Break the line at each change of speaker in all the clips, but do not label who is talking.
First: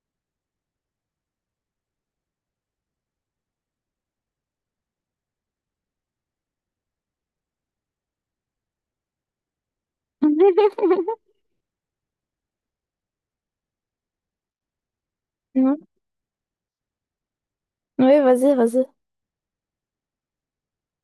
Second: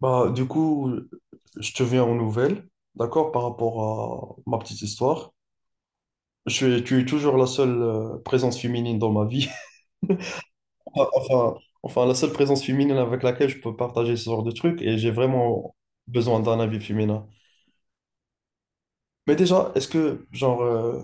Bah, du coup, je te viens aux nouvelles, d'accord, par rapport à ma petite histoire. Tu es toujours la seule présence féminine dans ma vie. Enfin, enfin, la seule présence féminine avec laquelle je peux partager ce genre de trucs et j'ai vraiment
Mhm.
besoin d'un avis féminin.
Oui, vas-y, vas-y.
Mais déjà, est-ce que, genre,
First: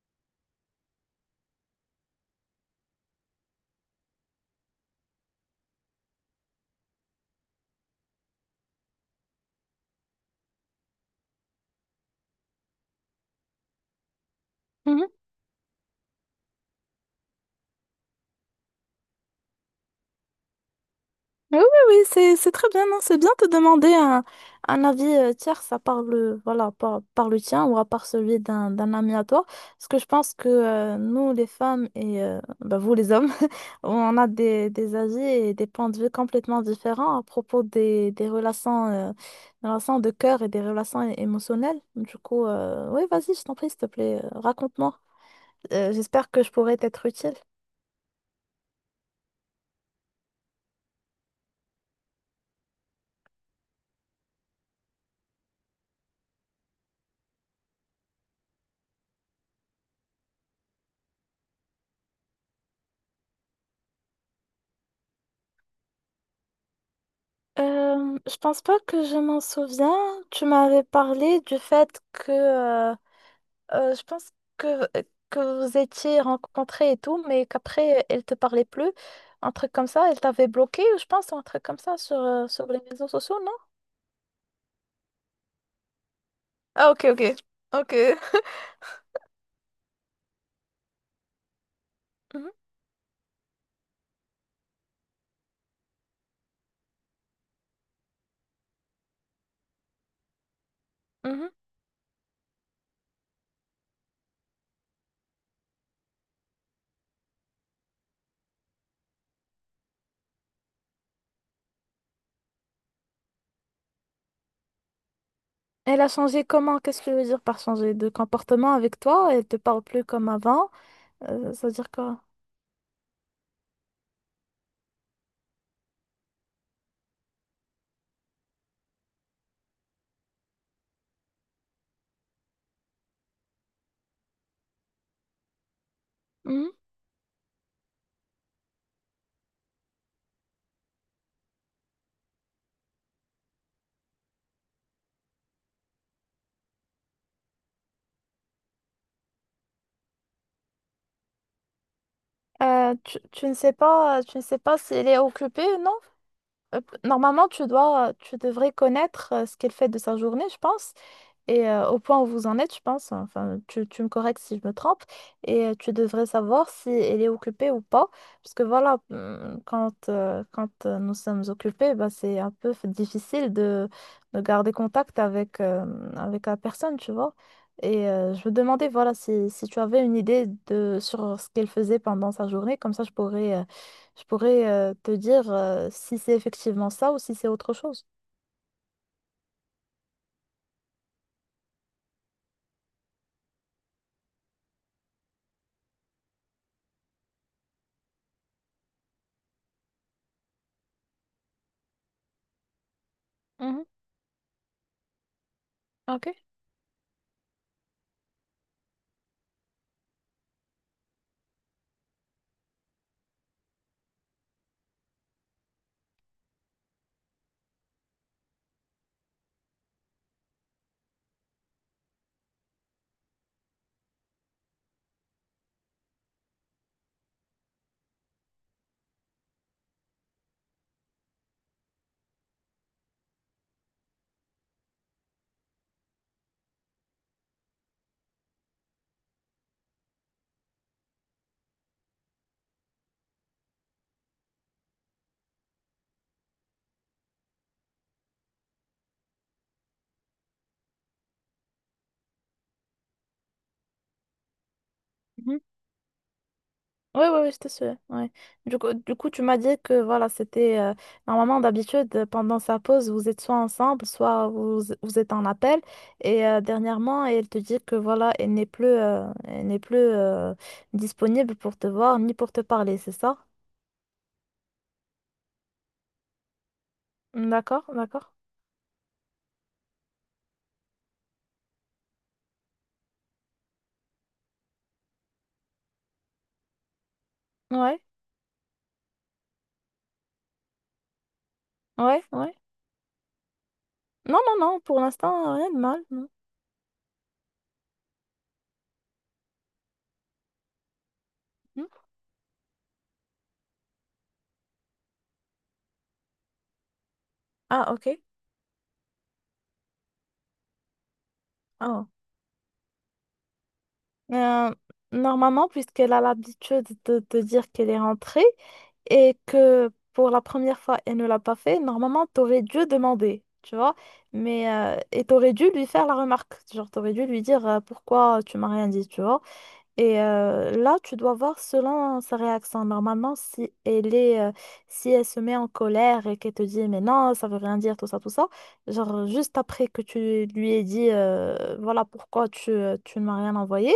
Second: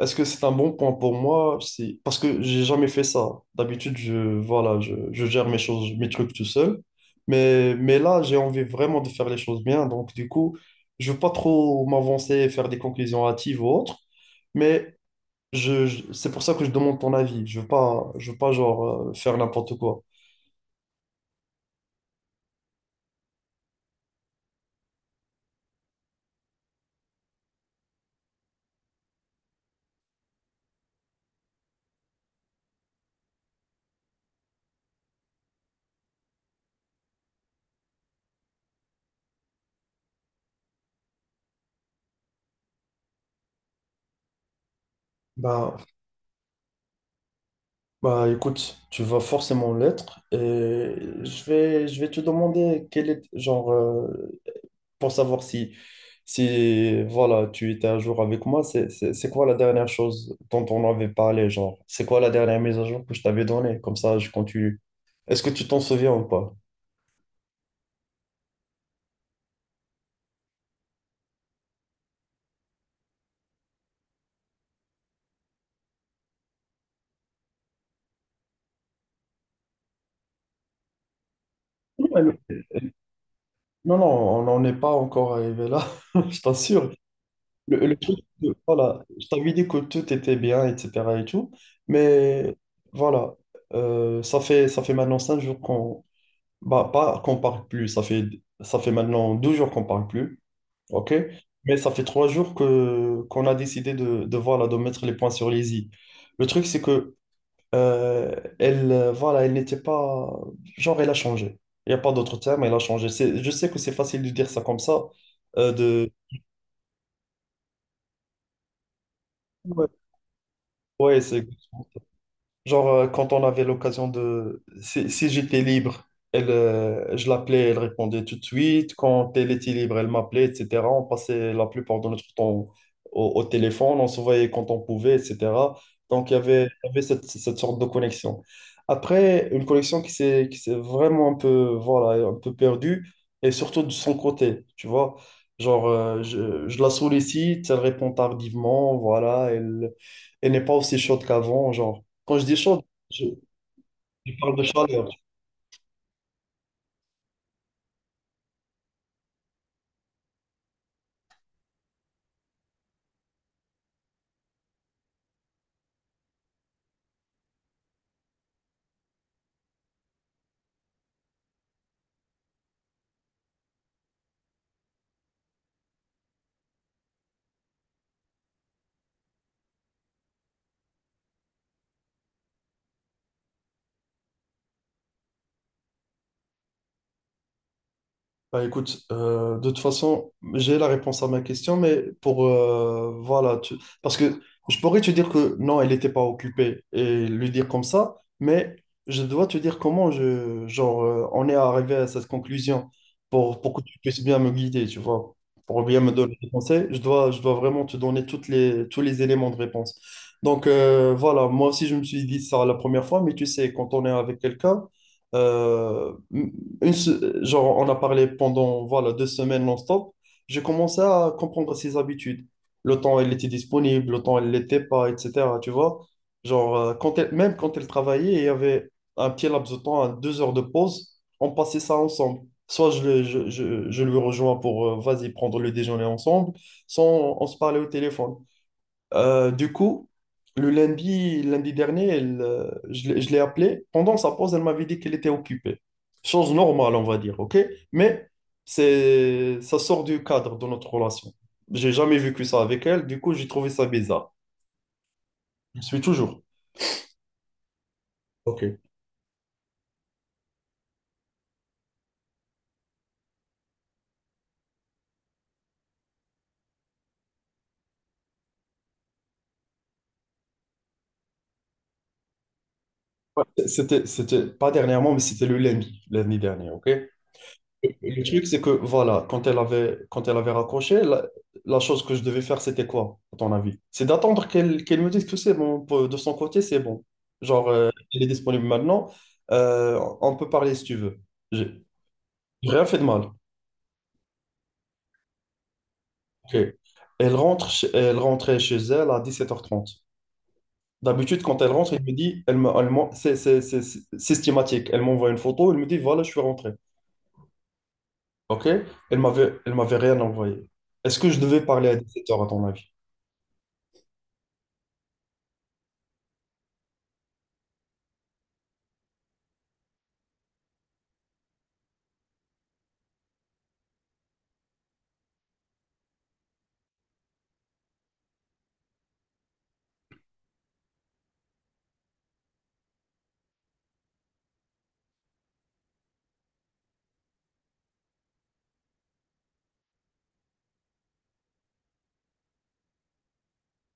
est-ce que c'est un bon point pour moi? Si... Parce que j'ai jamais fait ça. D'habitude, je gère mes choses, mes trucs tout seul. Mais là, j'ai envie vraiment de faire les choses bien. Donc, du coup, je veux pas trop m'avancer et faire des conclusions hâtives ou autres. Mais
Mhm.
c'est pour ça que je demande ton avis. Je veux pas genre faire n'importe quoi.
Oui, oui, oui, c'est très bien, non, c'est bien de demander un avis tierce à part le, voilà, par le tien ou à part celui d'un ami à toi. Parce que je pense que nous, les femmes et bah, vous, les hommes, on a des avis et des points de vue complètement différents à propos des relations de cœur et des relations émotionnelles. Du coup, oui, vas-y, je t'en prie, s'il te plaît, raconte-moi.
Bah,
J'espère que je pourrai t'être utile.
bah écoute, tu vas forcément l'être et je vais te demander quel est genre pour savoir si, si voilà, tu étais à jour avec moi, c'est quoi la dernière chose dont on avait parlé, genre, c'est quoi la dernière mise à jour que je t'avais donnée? Comme ça, je continue. Est-ce que tu t'en souviens ou pas?
Je pense pas que je m'en souviens. Tu m'avais parlé du fait que euh, je pense que, que vous étiez rencontrés et tout, mais qu'après elle te parlait plus. Un truc comme ça, elle t'avait bloqué, ou je pense, un truc comme ça
Non,
sur,
mais
euh,
le-
sur les réseaux sociaux, non?
non, non, on n'en est pas encore arrivé là, je t'assure.
Ah, ok, ok.
Le,
Ok.
le truc, voilà, je t'avais dit que tout était bien, etc. et tout,
Mhm,
mais voilà, ça fait maintenant 5 jours qu'on bah, pas qu'on parle plus, ça fait maintenant 12 jours qu'on parle plus. OK?
mhm.
Mais ça fait 3 jours que qu'on a décidé de voilà, de mettre les points sur les i. Le truc, c'est que voilà, elle n'était pas. Genre, elle a changé. Il n'y a pas d'autre terme, elle a changé. C'est- Je sais que c'est facile de dire ça comme ça.
Elle a
De...
changé comment? Qu'est-ce que tu veux dire par changer de comportement avec toi? Elle te parle
Ouais,
plus comme avant?
ouais, c'est.
Ça veut dire quoi?
Genre, quand on avait l'occasion de... Si j'étais libre, je l'appelais, elle répondait tout de suite. Quand elle était libre, elle m'appelait, etc. On passait la plupart de notre temps au téléphone, on se voyait quand on pouvait, etc. Donc,
Mhm.
il y avait cette sorte de connexion. Après, une connexion qui s'est vraiment un peu, voilà, un peu perdue, et surtout de son côté, tu vois. Genre, je la sollicite, elle répond tardivement, voilà, elle n'est pas aussi chaude qu'avant, genre. Quand je dis chaud,
Tu,
je,
tu ne sais pas,
je parle de
si
chaleur.
elle est occupée, non? Hop. Normalement, tu devrais connaître ce qu'elle fait de sa journée, je pense. Et au point où vous en êtes, je pense, enfin, tu me corriges si je me trompe, et tu devrais savoir si elle est occupée ou pas, parce que voilà, quand nous sommes occupés, bah, c'est un peu difficile de garder contact avec la personne, tu vois. Et je me demandais, voilà, si tu avais une idée sur ce qu'elle faisait pendant sa journée, comme ça je pourrais, te dire si c'est effectivement ça ou si c'est autre chose.
Bah écoute, de toute façon, j'ai la réponse à ma question, mais pour voilà, parce que je pourrais te dire que non, elle n'était pas occupée et lui dire comme ça, mais je dois te dire comment je genre on est arrivé à cette conclusion pour que
Mhm,
tu puisses bien me guider, tu vois, pour bien me
ok.
donner des conseils, je dois vraiment te donner toutes les tous les éléments de réponse. Donc voilà, moi aussi je me suis dit ça la première fois, mais tu sais, quand on est avec quelqu'un genre, on a parlé pendant, voilà, 2 semaines non-stop. J'ai commencé à comprendre ses habitudes. Le temps, elle était disponible, le temps, elle ne l'était pas, etc. Tu vois? Genre, même quand elle travaillait, il y avait un petit laps de temps, à 2 heures de pause. On passait ça ensemble. Soit je, le- je lui rejoins pour, vas-y, prendre le déjeuner ensemble, soit on se parlait au téléphone. Du coup, lundi dernier, elle, je l'ai appelée. Pendant sa pause, elle m'avait dit qu'elle était occupée. Chose normale, on va dire, OK? Mais ça sort du cadre de notre relation. J'ai jamais vécu ça avec elle. Du coup, j'ai trouvé ça bizarre. Je suis toujours.
Oui, oui, oui, c'était sûr. Ouais.
OK.
Du coup, tu m'as dit que voilà, c'était normalement d'habitude pendant sa pause, vous êtes soit ensemble, soit vous êtes en appel. Et dernièrement, elle te dit que voilà, elle n'est plus disponible pour te voir ni pour te parler, c'est ça?
C'était pas dernièrement, mais c'était le lundi, lundi dernier, OK?
D'accord,
Le
d'accord.
truc, c'est que, voilà, quand elle avait raccroché, la chose que je devais faire, c'était quoi, à ton avis? C'est d'attendre qu'elle me dise que c'est bon, de son côté, c'est bon. Genre,
Ouais,
elle est disponible maintenant, on peut parler si tu veux. J'ai
ouais, ouais.
j'ai rien fait de mal.
Non, non, non, pour l'instant, rien de mal. Non.
Ok. Elle rentrait chez elle à 17h30. D'habitude, quand elle
Hmm.
rentre, elle me dit, elle me, elle m'en- c'est systématique. Elle m'envoie une photo, elle me dit, voilà, je suis rentré.
Ah, ok.
OK? Elle m'avait rien envoyé. Est-ce que je devais parler à
Ah,
17h à ton avis?
Euh, normalement, puisqu'elle a l'habitude de dire qu'elle est rentrée et que pour la première fois, elle ne l'a pas fait, normalement, t'aurais dû demander, tu vois. Mais, et t'aurais dû lui faire la remarque. Genre, t'aurais dû lui dire pourquoi tu m'as rien dit, tu vois. Et là, tu dois voir selon sa réaction. Normalement, si elle se met en colère et qu'elle te dit, mais non, ça veut rien dire, tout ça, genre, juste après que tu lui aies dit, voilà pourquoi tu ne m'as rien envoyé.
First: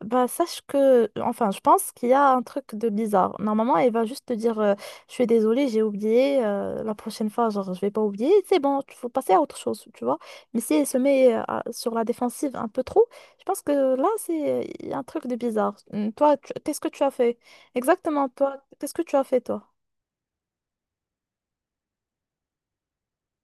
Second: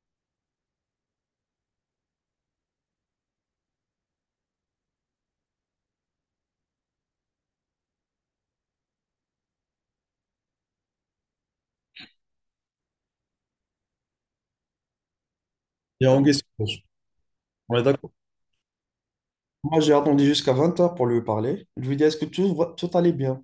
Bah, sache que, enfin, je pense qu'il y a un truc de bizarre. Normalement, elle va juste te dire, je suis désolée, j'ai oublié, la prochaine fois, genre, je vais pas oublier, c'est bon, il faut passer à autre chose, tu vois. Mais si elle se met sur la défensive un peu trop, je pense que là, c'est il y a un truc de bizarre.
Il y a Anguille
Toi, qu'est-ce
Sauvage.
que tu as fait?
On est d'accord.
Exactement, toi, qu'est-ce que tu as fait, toi?
Moi, j'ai attendu jusqu'à 20h pour lui parler. Je lui dis, est-ce que tout allait bien?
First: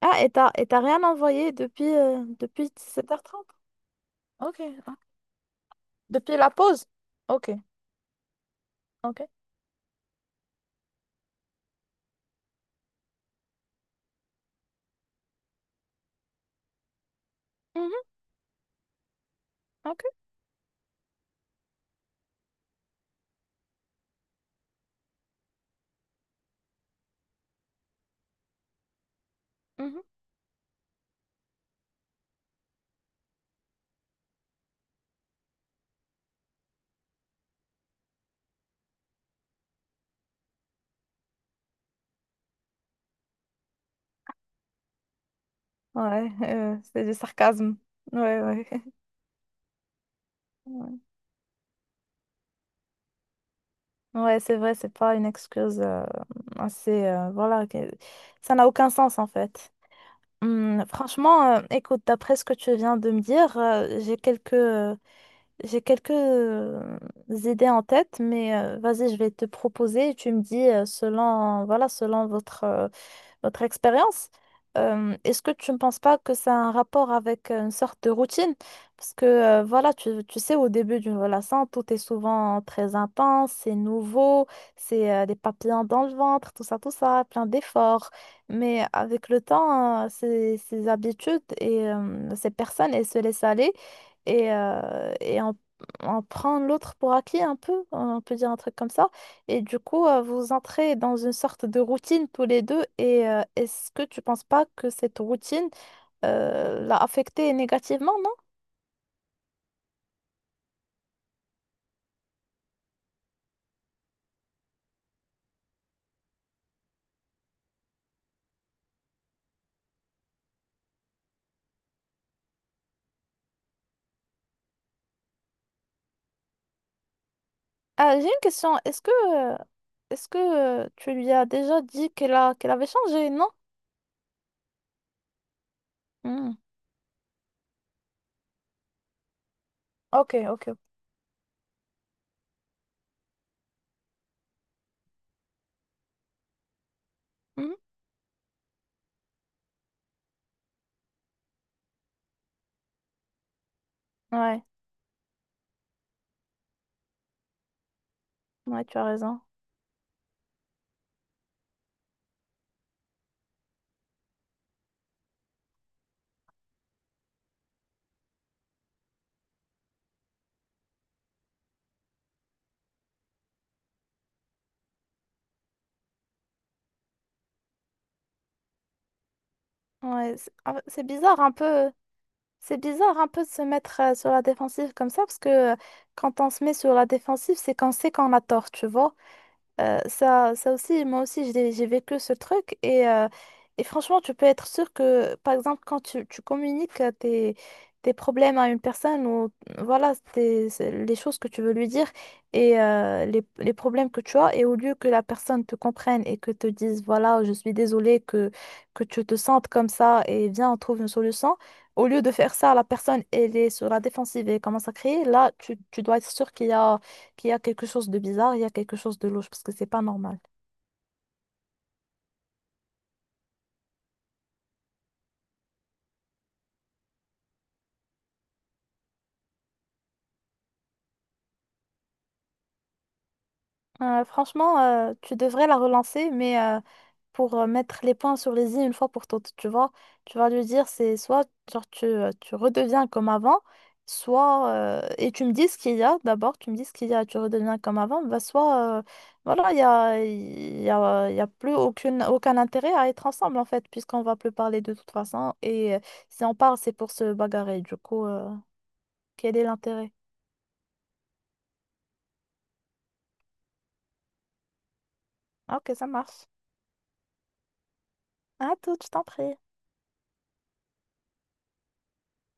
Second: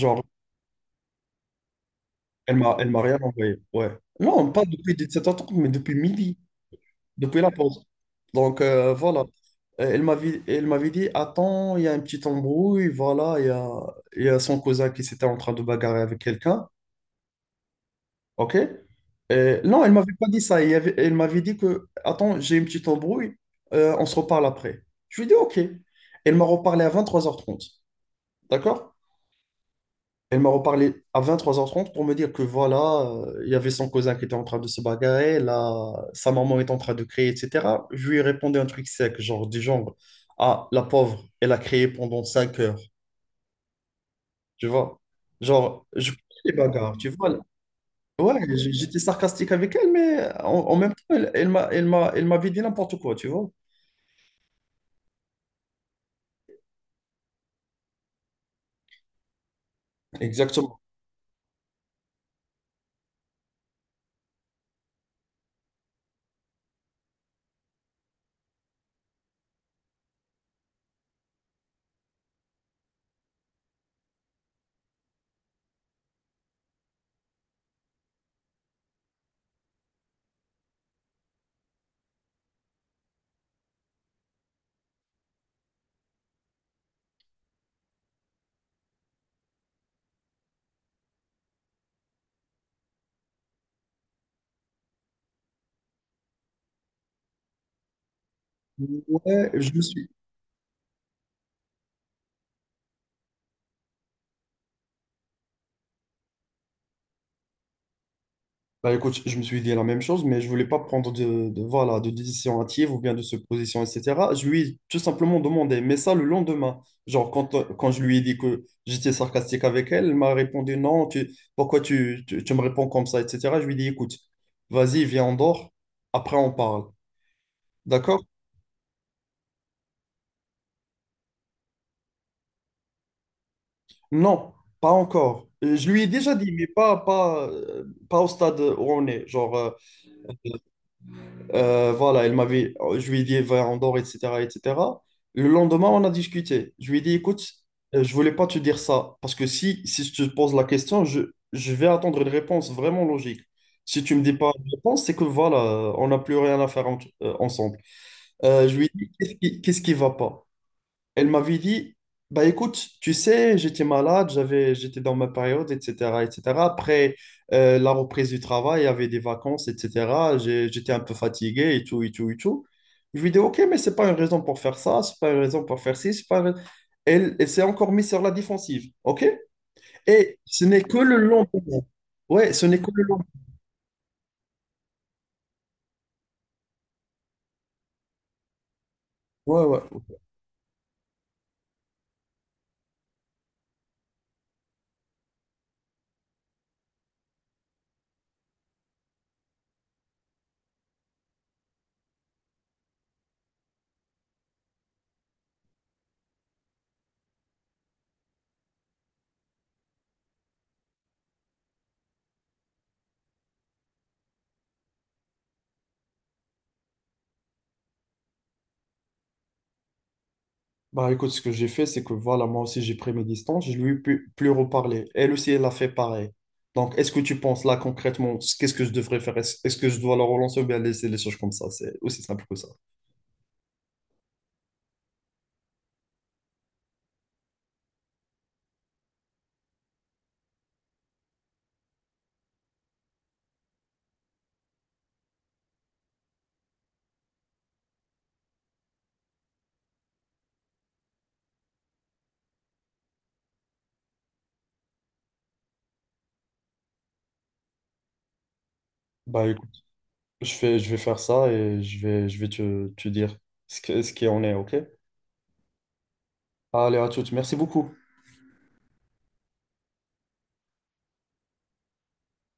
Ah, et t'as rien envoyé depuis, euh, depuis
elle m'a rien
17h30?
envoyé. Ouais. Non,
Ok,
pas depuis
ah,
17h30, mais depuis
depuis
midi,
la pause?
depuis la
Ok,
pause. Donc, voilà.
ok.
Elle m'avait dit, attends, il y a un petit embrouille, voilà, il y a son cousin qui s'était en train de bagarrer avec quelqu'un.
Mhm,
OK? Non, elle
ok.
m'avait pas dit ça. Elle m'avait dit que, attends, j'ai une petite embrouille, on se reparle après. Je lui ai dit, OK. Elle m'a reparlé à 23h30. D'accord?
Mhm.
Elle m'a reparlé à vingt-trois heures trente pour me dire que voilà, il y avait son cousin qui était en train de se bagarrer, là, sa maman est en train de crier, etc. Je lui ai répondu un truc sec, du genre, ah, la pauvre, elle a crié pendant 5 heures, tu vois? Genre, je connais
Ouais,
les bagarres,
c'est
tu
du
vois?
sarcasme. Ouais, ouais.
J'étais sarcastique avec elle, mais en même
Ouais,
temps, elle m'avait dit n'importe quoi, tu vois.
ouais, c'est vrai, c'est pas une excuse assez. Voilà, ça n'a aucun sens en fait.
Exactement.
Franchement, écoute, d'après ce que tu viens de me dire, j'ai quelques idées en tête, mais vas-y, je vais te proposer et tu me dis selon votre expérience. Est-ce que tu ne penses pas que ça a un rapport avec une sorte de routine? Parce que voilà, tu sais, au début d'une relation, tout est souvent très intense, c'est nouveau, c'est des papillons dans le ventre, tout ça, plein d'efforts. Mais avec le temps, ces habitudes et ces personnes, elles se laissent aller et on prend l'autre pour acquis un peu, on peut dire un truc comme ça.
Ouais,
Et
je
du
me
coup,
suis.
vous entrez dans une sorte de routine tous les deux. Et est-ce que tu penses pas que cette routine l'a affecté négativement, non?
Bah écoute, je me suis dit la même chose, mais je voulais pas prendre voilà, de décision hâtive ou bien de se supposition, etc. Je lui ai tout simplement demandé, mais ça le lendemain. Genre, quand je lui ai dit que j'étais sarcastique avec elle, elle m'a répondu non, pourquoi tu me réponds comme ça, etc. Je lui ai dit écoute, vas-y, viens, on dort, après on parle.
Ah, j'ai
D'accord?
une question. Euh, est-ce que tu lui as déjà dit qu'elle avait changé, non?
Non, pas encore. Je lui ai déjà
Hmm.
dit, mais pas au stade où on est. Genre,
Ok, ok.
voilà, je lui ai dit, va en dehors, etc., etc. Le lendemain, on a discuté. Je lui ai dit, écoute,
Mhm.
je voulais pas te dire ça, parce que si, si je te pose la question, je vais attendre une réponse vraiment logique. Si tu me dis pas
Ouais,
une réponse, c'est que voilà, on n'a plus rien à faire ensemble. Je
ouais,
lui ai
tu as
dit,
raison.
qu'est-ce qui va pas? Elle m'avait dit, bah écoute, tu sais, j'étais dans ma période, etc., etc. Après la reprise du travail, il y avait des vacances, etc. J'étais un peu fatigué et tout, et tout, et tout. Je lui ai dit, ok, mais c'est pas une raison pour faire ça, c'est pas une raison pour faire ci, c'est pas. Une rais- elle elle s'est encore mise sur la défensive, ok?
Ouais,
Et
c'est
ce
ah,
n'est que
c'est
le
bizarre un
lendemain.
peu.
Ouais, ce
C'est
n'est que le
bizarre
lendemain.
un peu de se mettre sur la défensive comme ça parce que quand on se met sur la défensive, c'est qu'on sait qu'on a tort, tu vois.
Ouais, ouais.
Ça aussi, moi aussi, j'ai vécu ce truc et franchement, tu peux être sûr que, par exemple, quand tu communiques tes problèmes à une personne ou voilà, c'est les choses que tu veux lui dire et les problèmes que tu as, et au lieu que la personne te comprenne et que te dise, voilà, je suis désolée que tu te sentes comme ça et viens, on trouve une solution, au lieu de faire ça, la personne, elle est sur la défensive et commence à crier, là, tu dois être sûr qu'il y a quelque chose de bizarre, il y a quelque chose de louche, parce que c'est pas normal.
Bah écoute, ce que j'ai fait, c'est que voilà, moi aussi j'ai pris mes distances, je lui ai pu- plus reparler. Elle aussi, elle a fait pareil. Donc, est-ce que tu penses là concrètement, qu'est-ce que je devrais faire? Est-ce que je dois la relancer ou bien laisser les choses comme ça? C'est aussi simple que ça.
Franchement, tu devrais la relancer, mais pour mettre les points sur les i une fois pour toutes, tu vois. Tu vas lui dire, c'est soit genre, tu redeviens comme avant, soit, et tu me dis ce qu'il y a, d'abord, tu me dis ce qu'il y a, tu redeviens comme avant, bah, soit, voilà, il y a, il y a, il y a plus aucun intérêt à être ensemble, en fait, puisqu'on va plus parler de toute façon. Et si on parle, c'est pour se bagarrer. Du coup,
Bah
quel est l'intérêt?
Je fais, je vais faire ça et je vais te te dire ce que, ce qui en est, ok?
Ah, ok, ça marche.
Allez, à toutes. Merci beaucoup.
À toute, je t'en prie.